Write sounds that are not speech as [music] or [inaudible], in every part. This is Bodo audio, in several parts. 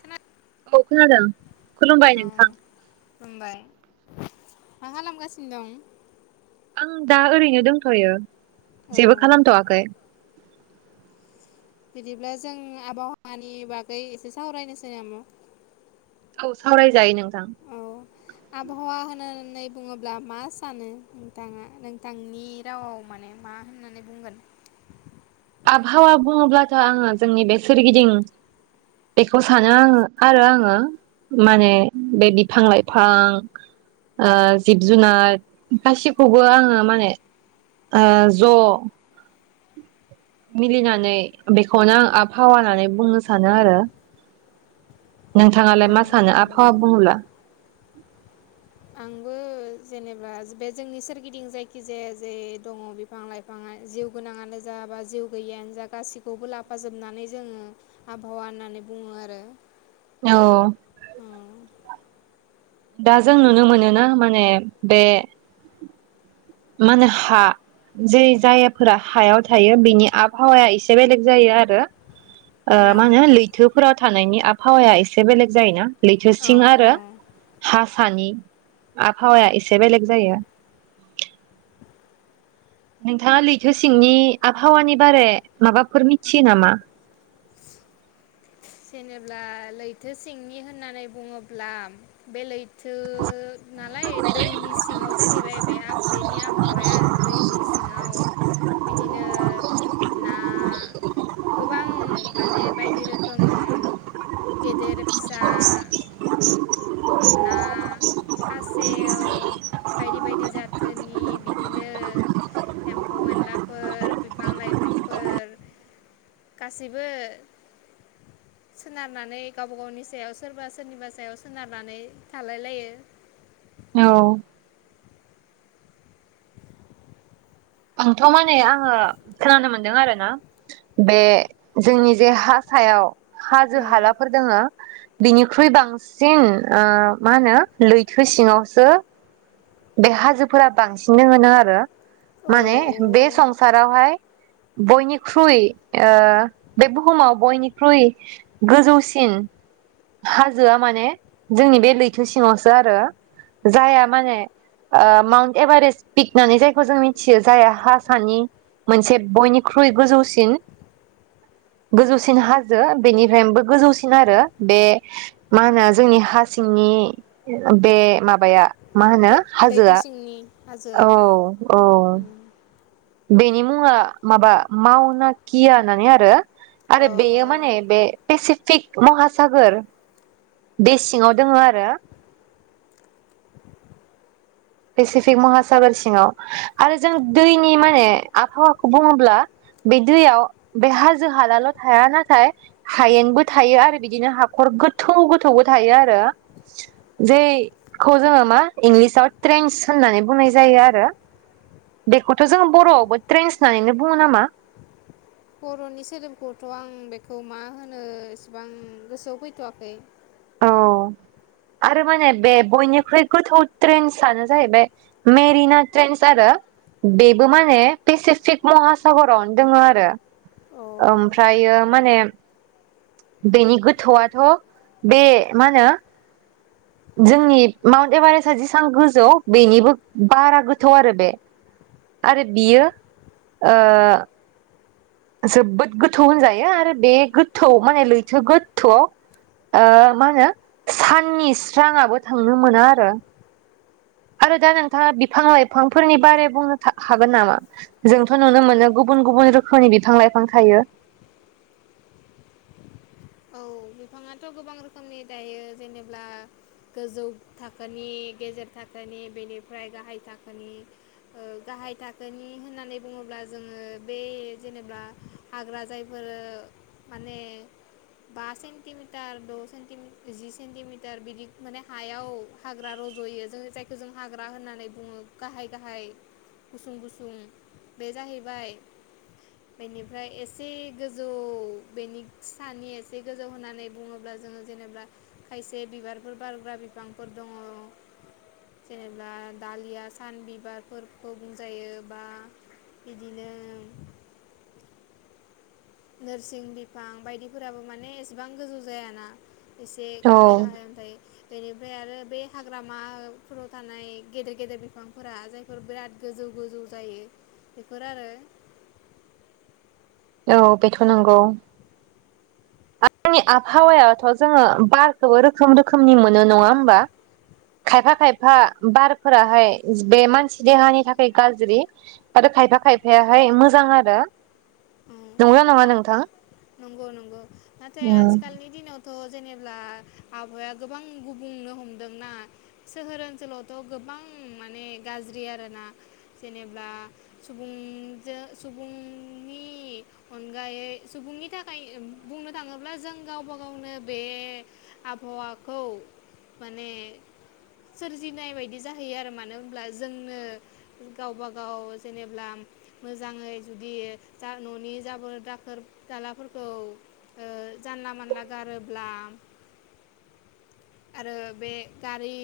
खोना अ खोनादों। खुलुमबाय औ नोंथां। खुलुमबाय मा खालामगासिनो दं? आं दा ओरैनो दंथ'यो। औ जेबो खालामथ'वाखै। बिदिब्ला जों आबहावानि बागै एसे सावरायनोसै नामा? औ सावरायजायो नों औ आबहावा होनो होननानै बुङोब्ला मा सानो नोंथाङा नोंथांनि रावाव माने मा होननानै बुंगोन? आबहावा बुङोब्लाथ' आङो जोंनि बे सोरगिदिं बेखौ सानो आङो आरो आङो माने बे बिफां लाइफां जिब जुनार गासिखौबो आङो माने ओ ज' मिलिनानै बेखौनो आं आबहावा होननानै बुंनो सानो आरो। औ नोंथाङालाय मा सानो नंगौ आबहावा बुङोब्ला? आंबो जेनेबा बे जोंनि सोरगिदिं जायखिजाया जे दङ बिफां लाइफाङा जिउ गोनाङानो जा बा जिउ गैयिआनो जा गाैखौबो लाफाजोबनानै जोङो आबहावा होननानै बुङो आरो। औ दा जों नुनो मोनोना माने बे मा होनो हा जै जायगाफोरा हायाव थायो बिनि आबहावाया एसे बेलेग जायो आरो। ओ औ मा होनो लैथोफोराव थानायनि आब हावाया एसे बेलेग जायोना। ओं लैथोसिं औ आरो औ हासानि आबहावाया एसे बेलेग जायो। नोंथाङा लैथो सिंनि आबहावानि बारै माबाफोर मिथियो नामा? जेनेब्ला लैथो सिंनि होननानै बुङोब्ला बेलेग थो नालाय दैनि सिङाव जाहैबाय बे बेनि आबहावाया दैनि सिङाव बिदिनो ना गोबां माने बायदि रोखोम ओम गेदेर फिसा ना खासेव बायदि बायदि जाथोनि बिदिनो एम्फौ एनलाफोर बिफां लाइफांफोर गासैबो सोनारनानै गावबा गावनि सायाव सोरबा सोरनिबा सायाव सोनारनानै थालाय लायो। औ आंथ' माने आङो खोनानो मोनदों आरोना बे जोंनि जे हा सायाव हाजो उम हालाफोर दोङो। बिनिख्रुइ बांसिन ओ मा होनो लैथो सिङावसो बे हाजोफोरा बांसिननो दोङोनो आरो। औ माने औ बे संसारावहाय बयनिख्रुइ ओ बे बुहुमाव बयनिख्रुइ गोजौसिन हाजोआ माने जोंनि बे लैथो सिङावसो आरो जायहा माने माउन्ट एभारेस्ट पिक होननानै जायखौ जों मिथि मिथियो जायहा हा सानि मोनसे बयनिख्रुइ गोजौसिन गोजौसिन हाजो बेनिफ्रायबो गोजौसिन आरो बे मा होनो जोंनि हा सिंनि बे माबाया मा होनो हाजोआ औ। औ उम। बेनि मुङा माबा मावनाकिया होननानै आरो औ आरो औ बेयो माने बे पेसिफिक महासागोर बे सिङाव दोङ आरो। पेसिफिक महासागर सिङाव आरो जों दैनि माने आबहावाखौ बुङोब्ला बे दैयाव बे हाजो हालाल' थाया नाथाय हायेनबो थायो आरो बिदिनो हाखर गोथौ गोथौबो थायो आरो जैखौ जोङो मा इंलिसाव ट्रेन्स होननानै बुंनाय जायो आरो बेखौथ' जोङ बर'आवबो ट्रेन्स होननानैनो बुङो नामा? बर'नि सोदोमखौथ' आं बेखौ मा होनो एसेबां गोसोआव फैथ'वाखै औ आरो माने बे बयनिख्रुइ गोथौ ट्रेन्सआनो जाहैबाय मेरिना ट्रेन्स आरो बेबो माने पेसिफिक महासागरावनो दङ आरो। अ ओमफ्रायो माने बेनि गोथौआथ' बे मा होनो जोंनि माउन्ट एभारेस्टआ जेसेबां गोजौ बेनिबो बारा गोथौ आरो बे आरो बियो ओ जोबोद गोथौ होनजायो आरो बे गोथौ माने लैथो गोथौआव ओ मा होनो साननि स्रांआबो थांनो मोना आरो। आरो दा नोंथाङा बिफां लाइफांफोरनि बारै बुंनो हागोन नामा? जोंथ' नुनो मोनो गुबुन गुबुन रोखोमनि बिफां लाइफां थायो। औ बिफाङाथ' गोबां रोखोमनि दायो जेनेबा गोजौ थाखोनि गेजेर थाखोनि बेनिफ्राय गाहाय थाखोनि गाहाय थाखोनि होननानै बुङोब्ला जोङो बे जेनेबा हाग्रा जायफोर माने बा सेन्टिमिटार द' सेन्टि जि सेन्टिमिटार बिदि माने हायाव हाग्रा रज'यो जों जायखौ जों हाग्रा होननानै बुङो गाहाय गाहाय गुसुं गुसुं बे जाहैबाय बेनिफ्राय एसे गोजौ बेनि सानि से गोजौ होननानै बुङोब्ला जोङो जेनेबा खायसे बिबारफोर बारग्रा बिफांफोर दङ जेनेबा दालिया सान बिबारफोरखौ बुंजायो बा बिदिनो नोरसिं बिफां बायदिफोराबो माने एसेबां गोजौ जायाना। एसे औ गाहाय गाहाय ओम बेनिफ्राय आरो बे हाग्रामाफोराव थानाय गेदेर गेदेर बिफांफोरा जायफोर बिराद गोजौ गोजौ जायो बेफोर आरो। औ बेथ' नंगौ। जोंनि आबहावायाथ' जोङो बारखौबो रोखोम रोखोमनि मोनो नङा होमबा खायफा खायफा बारफोराहाय बे मानसि देहानि थाखाय गाज्रि आरो खायफा खायफायाहाय मोजां आरो। नंगौना नङा नोंथां नंगौ नंगौ। नाथाय आथिखालनि दिनाव थ' जेनेब्ला आबहाया गोबां गुबुंनो हमदोंना सोहोर ओनसोलावथ' गोबां माने गाज्रि आरोना जेनेब्ला सुबुंजों सुबुंनि अनगायै सुबुंनि थाखाय बुंनो थाङोब्ला जों गावबा गावनो बे आबहावाखौ माने सोरजिनाय बायदि जाहैयो आरो मानो होनब्ला जोंनो गावबा गाव जेनेबा मोजाङै जुदि जा न'नि जाबो दाखोर दालाफोरखौ ओ जानला मानला गारोब्ला आरो बे गारि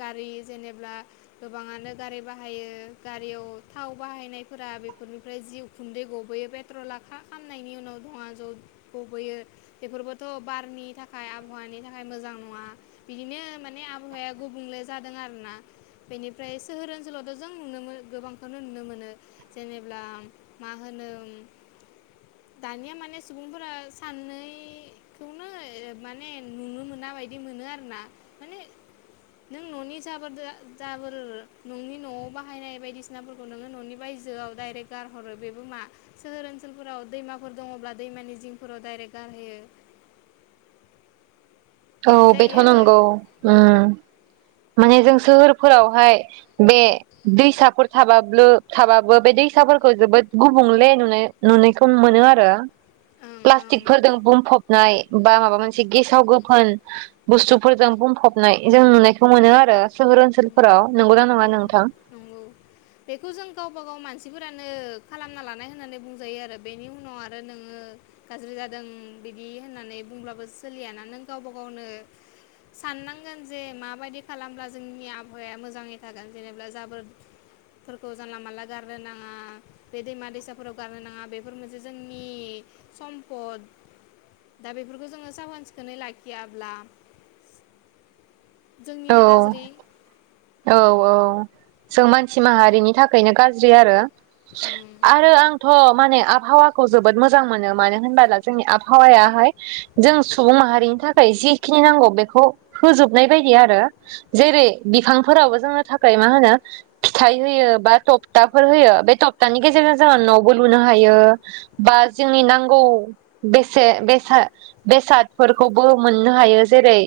गारि जेनेब्ला गोबाङानो गारि बाहायो गारियाव थाव बाहायनायफोरा बेफोरनिफ्राय जि उखुन्दै गबोयो पेट्रलखा खामनायनि उनाव दङ ज' गबोयो बेफोरबोथ' बारनि थाखाय आबहावानि थाखाय मोजां नङ नङा बिदिनो माने आबहावाया गुबुंले जादों आरोना बेनिफ्राय सोहोर ओनसोलावथ' जों नुनो गोबांखौनो नुनो मोनो जेनेब्ला मा होनो दानिया माने सुबुंफोरा साननैखौनो माने नुनो मोना बायद बिदि मोनो आरोना माने नों न'नि जोबोरदोआ जाबोर नोंनि न'आव बाहायनाय बायदिसिनाफोरखौ नोङो न'नि बायजोआव डाइरेक्ट गारहरो बेबो मा सोहोर ओनसोलफोराव दैमाफोर दङब्ला दैमानि जिंफोराव डाइरेक्ट गारहोयो। बिदि औ जायो बेथ' आरो नंगौ उम। माने जों सोहोरफोरावहाय बे दैसाफोर थाबाब थाबाबो बे दैसाफोरखौ जोबोद गुबुंले नुनाय नुनायखौ मोनो आरो ओं ओं प्लास्टिकफोरजों बुंफबनाय बा माबा मोनसे गेसाव गोफोन बुस्थुफोरजों बुंफबनाय जों नुनाय खौ मोनो आरो सोहोर ओनसोलफोराव नंगौना नङा उम नोंथां। नंगौ बेखौ जों गावबा गाव मानसिफोरानो खालामना लानाय होननानै बुंजायो आरो बेनि उनाव आरो नोङो गाज्रि जादों बिदि होननानै बुंब्लाबो सोलियाना नों गावबा गावनो साननांगोन जे माबायदि खालामब्ला जोंनि आबहावाया मोजाङै थागोन जेनेबा जाबोर फोरखौ जानला मानला गारनो नाङा बे दैमा दैसाफोराव गारनो नाङा बेफोर मोनसे जोंनि सम्पद दा बेफोरखौ जोङो साहोन सिखोनै लाखियाब्ला औ जोंनिनो गाज्रि औ औ। जों मानसि माहारिनि थाखायनो गाज्रि आरो। ओं आरो आंथ'। माने आबहावाखौ जोबोद मोजां मोनो मानो होनबोला जोंनि आबहावायाहाय जों सुबुं माहारिनि थाखाय जिखिनि नांगौ बेखौ होजोबनाय बायद दि आरो जेरै बिफांफोरावबो जोंनो थाखाय मा होनो फिथाइ होयो बा थपथाफोर होयो बे थपथानि गेजेरजों जोङो न'बो लुनो हायो बा जोंनि नांगौ बेसे बेसाद बेसादफोरखौबो मोननो हायो जेरै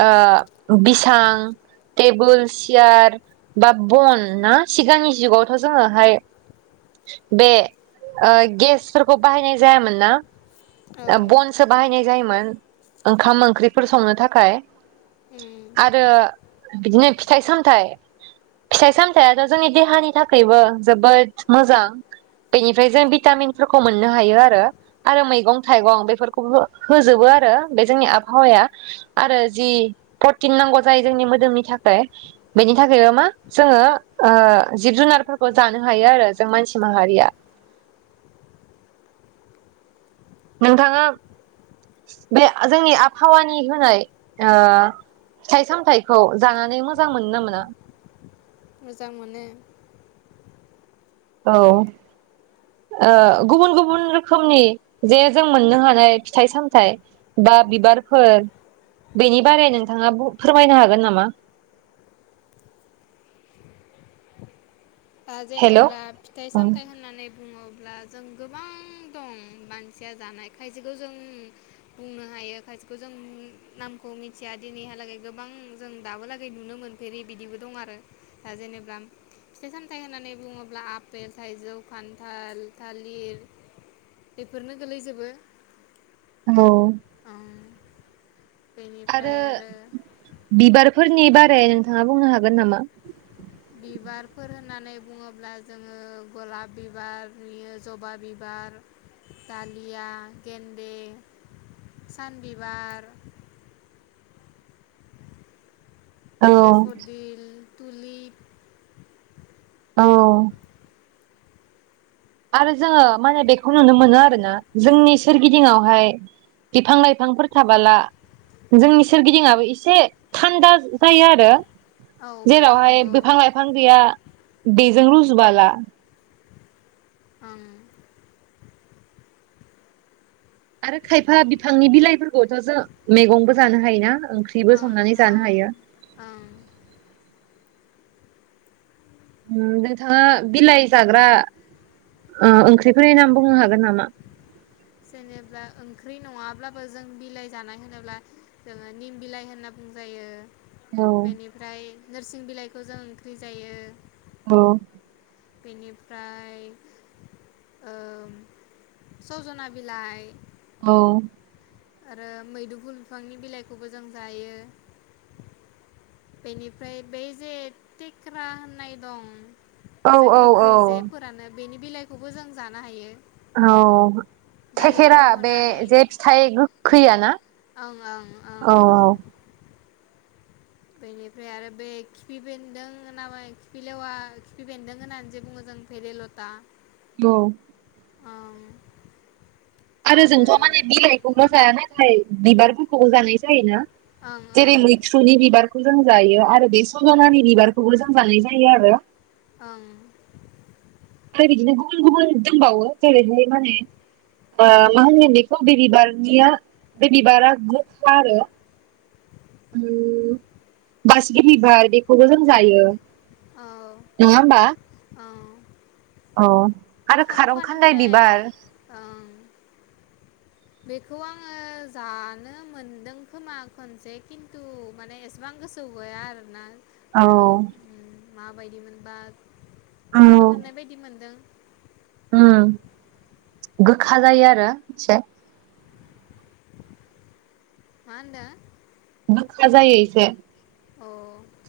ओ बिसां टेबोल सियार बा बन ना सिगांनि जुगावथ' जोङोहाय बे ओ गेसफोरखौ बाहायनाय जायामोन ना। ओं बनसो बाहायनाय जायोमोन ओंखाम ओंख्रिफोर संनो थाखाय। उम आरो बिदिनो फिथाइ सामथाइ फिथाइ सामथायाइथ' जोंनि देहानि थाखायबो जोबोद मोजां बेनिफ्राय जों भिटामिनफोरखौ मोननो हायो आरो आरो मैगं थाइगं बेफोरखौबो होजोबो आरो बे जोंनि आबहावाया आरो जि प्रटिन नांगौ जायो जोंनि मोदोमनि थाखाय बेनि थाखाय मा जोङो ओ जिब जुनारफोरखौ जानो हायो आरो जों मानसि माहारिया। नोंथाङा बे जोंनि आबहावानि होनाय ओ फिथाइ सामथायाइखौ जानानै मोजां मोनो ना मोना। मोजां मोनो औ, ओ गुबुन गुबुन रोखोमनि जे जों मोननो हानाय फिथाइ सामथायाइ बा बिबारफोर बेनि बारै नोंथाङा फोरमायनो हागोन नामा? ओ हेल' जेनेबा फिथाइ - सामथाय होननानै बुङोब्ला जों गोबां दं मानसिया जानाय, खायसेखौ जों बुंनो हायो, खायसेखौ जों नामखौ मिथिया दिनैहालागै गोबां जों दाबोलागै नुनो मोनफेरि बिदिबो दं आरो दा जेनेबा फिथाइ सामथायाइ होननानै बुङोब्ला, - आफपेल, थाइजौ, खान्थाल, थालिर बेफोरनो गोलैजोबो। औ ओं बेनिफ्राय आरो बिबारफोरनि बारै नोंथाङा बुंनो हागोन नामा? बिबारफोर होननानै बुङोब्ला जोङो -गलाब बिबार, जबा बिबार, दालिया, गेन्दे, सान बिबार औ देफदिल दुलि,, औ आरो जोङो मा होनो बेखौ नुनो मोनो आरोना, जोंनि सोरगिदिंआहाय बिफां लाइफांफोर थाबोला जोंनि सोरगिदिंवाबो एसे थान्दा जायो आरो। औ, बेथ' जेरावहाय नंगौ। बिफां- लाइफां गैया बे जों रुजु बाला ओं आरो खायफा बिफांनि बिलाइफोरखौथ' जों मैगंबो जानो हायो ना? ओंख्रिबो ओं संनानै जानो ओं ओं नोंथाङा, बिलाइ जाग्रा ओ ओंख्रिफोरनि नाम बुंनो हागोन नामा? जेनेबा ओंख्रि नङाब्लाबो जों बिलाइ जानाय होनोब्ला, जोङो निम बिलाइ होनना बुंजायो। औ बेनिफ्राय,, नोरसिं बिलाइखौ जों ओंख्रि जायो। औ बिनिफ्राय ओ सजना बिलाइ। औ आरो मैदुफु बिफांनि बिलाइखौबो जों जायो। बेनिफ्राय बै जे थेख्रा होननाय दं - जो औ औ गोखै जे फोरानो बेनि बिलाइखौबो जों जानो हायो। औ थेखेरा दालिफोराव बे होनानै जे फिथाइ गोखैयाना? ओं ओं ओं औ बेनिफ्राय आरो बे खिफि बेन्दों नामा, खिफिलेवा खिफि बेन्दों होननानै जे बुङो, जों भेरेलथा औ ओं आरो जोंथ' माने बिलाइखौल' जाया, नाथाय बिबार फोरखौबो जानाय जायोना? ओं जेरै ओं -मैथ्रुनि बिबारखौ जों जायो आरो बे सजनानि बिबारखौबो जों जानाय जायो आरो। ं [inaudible] फोर बिदिनो गुबुन गुबुन दंबावो जेरैहाय माने ओ मा होनो बेखौ बे बिबारनिया बे बिबारा गोखा आरो। बासिगि बिबार बेखौबो जों जायो। नङा औ होमबा औ। औ। आरो खारु खारं खान्दाय खानदाय बिबार ओम। बेखौ आङो जानो मोनदों खोमा खनसे खिन्थु माने एसेबां गोसो गैया आरो ना। औ। माबायदि मोनबा? जानो मोननाय बायदि मोनदों। ओम गोखा जायो आरो एसे। मा ओनदों? गोखा जायो एसे। औ।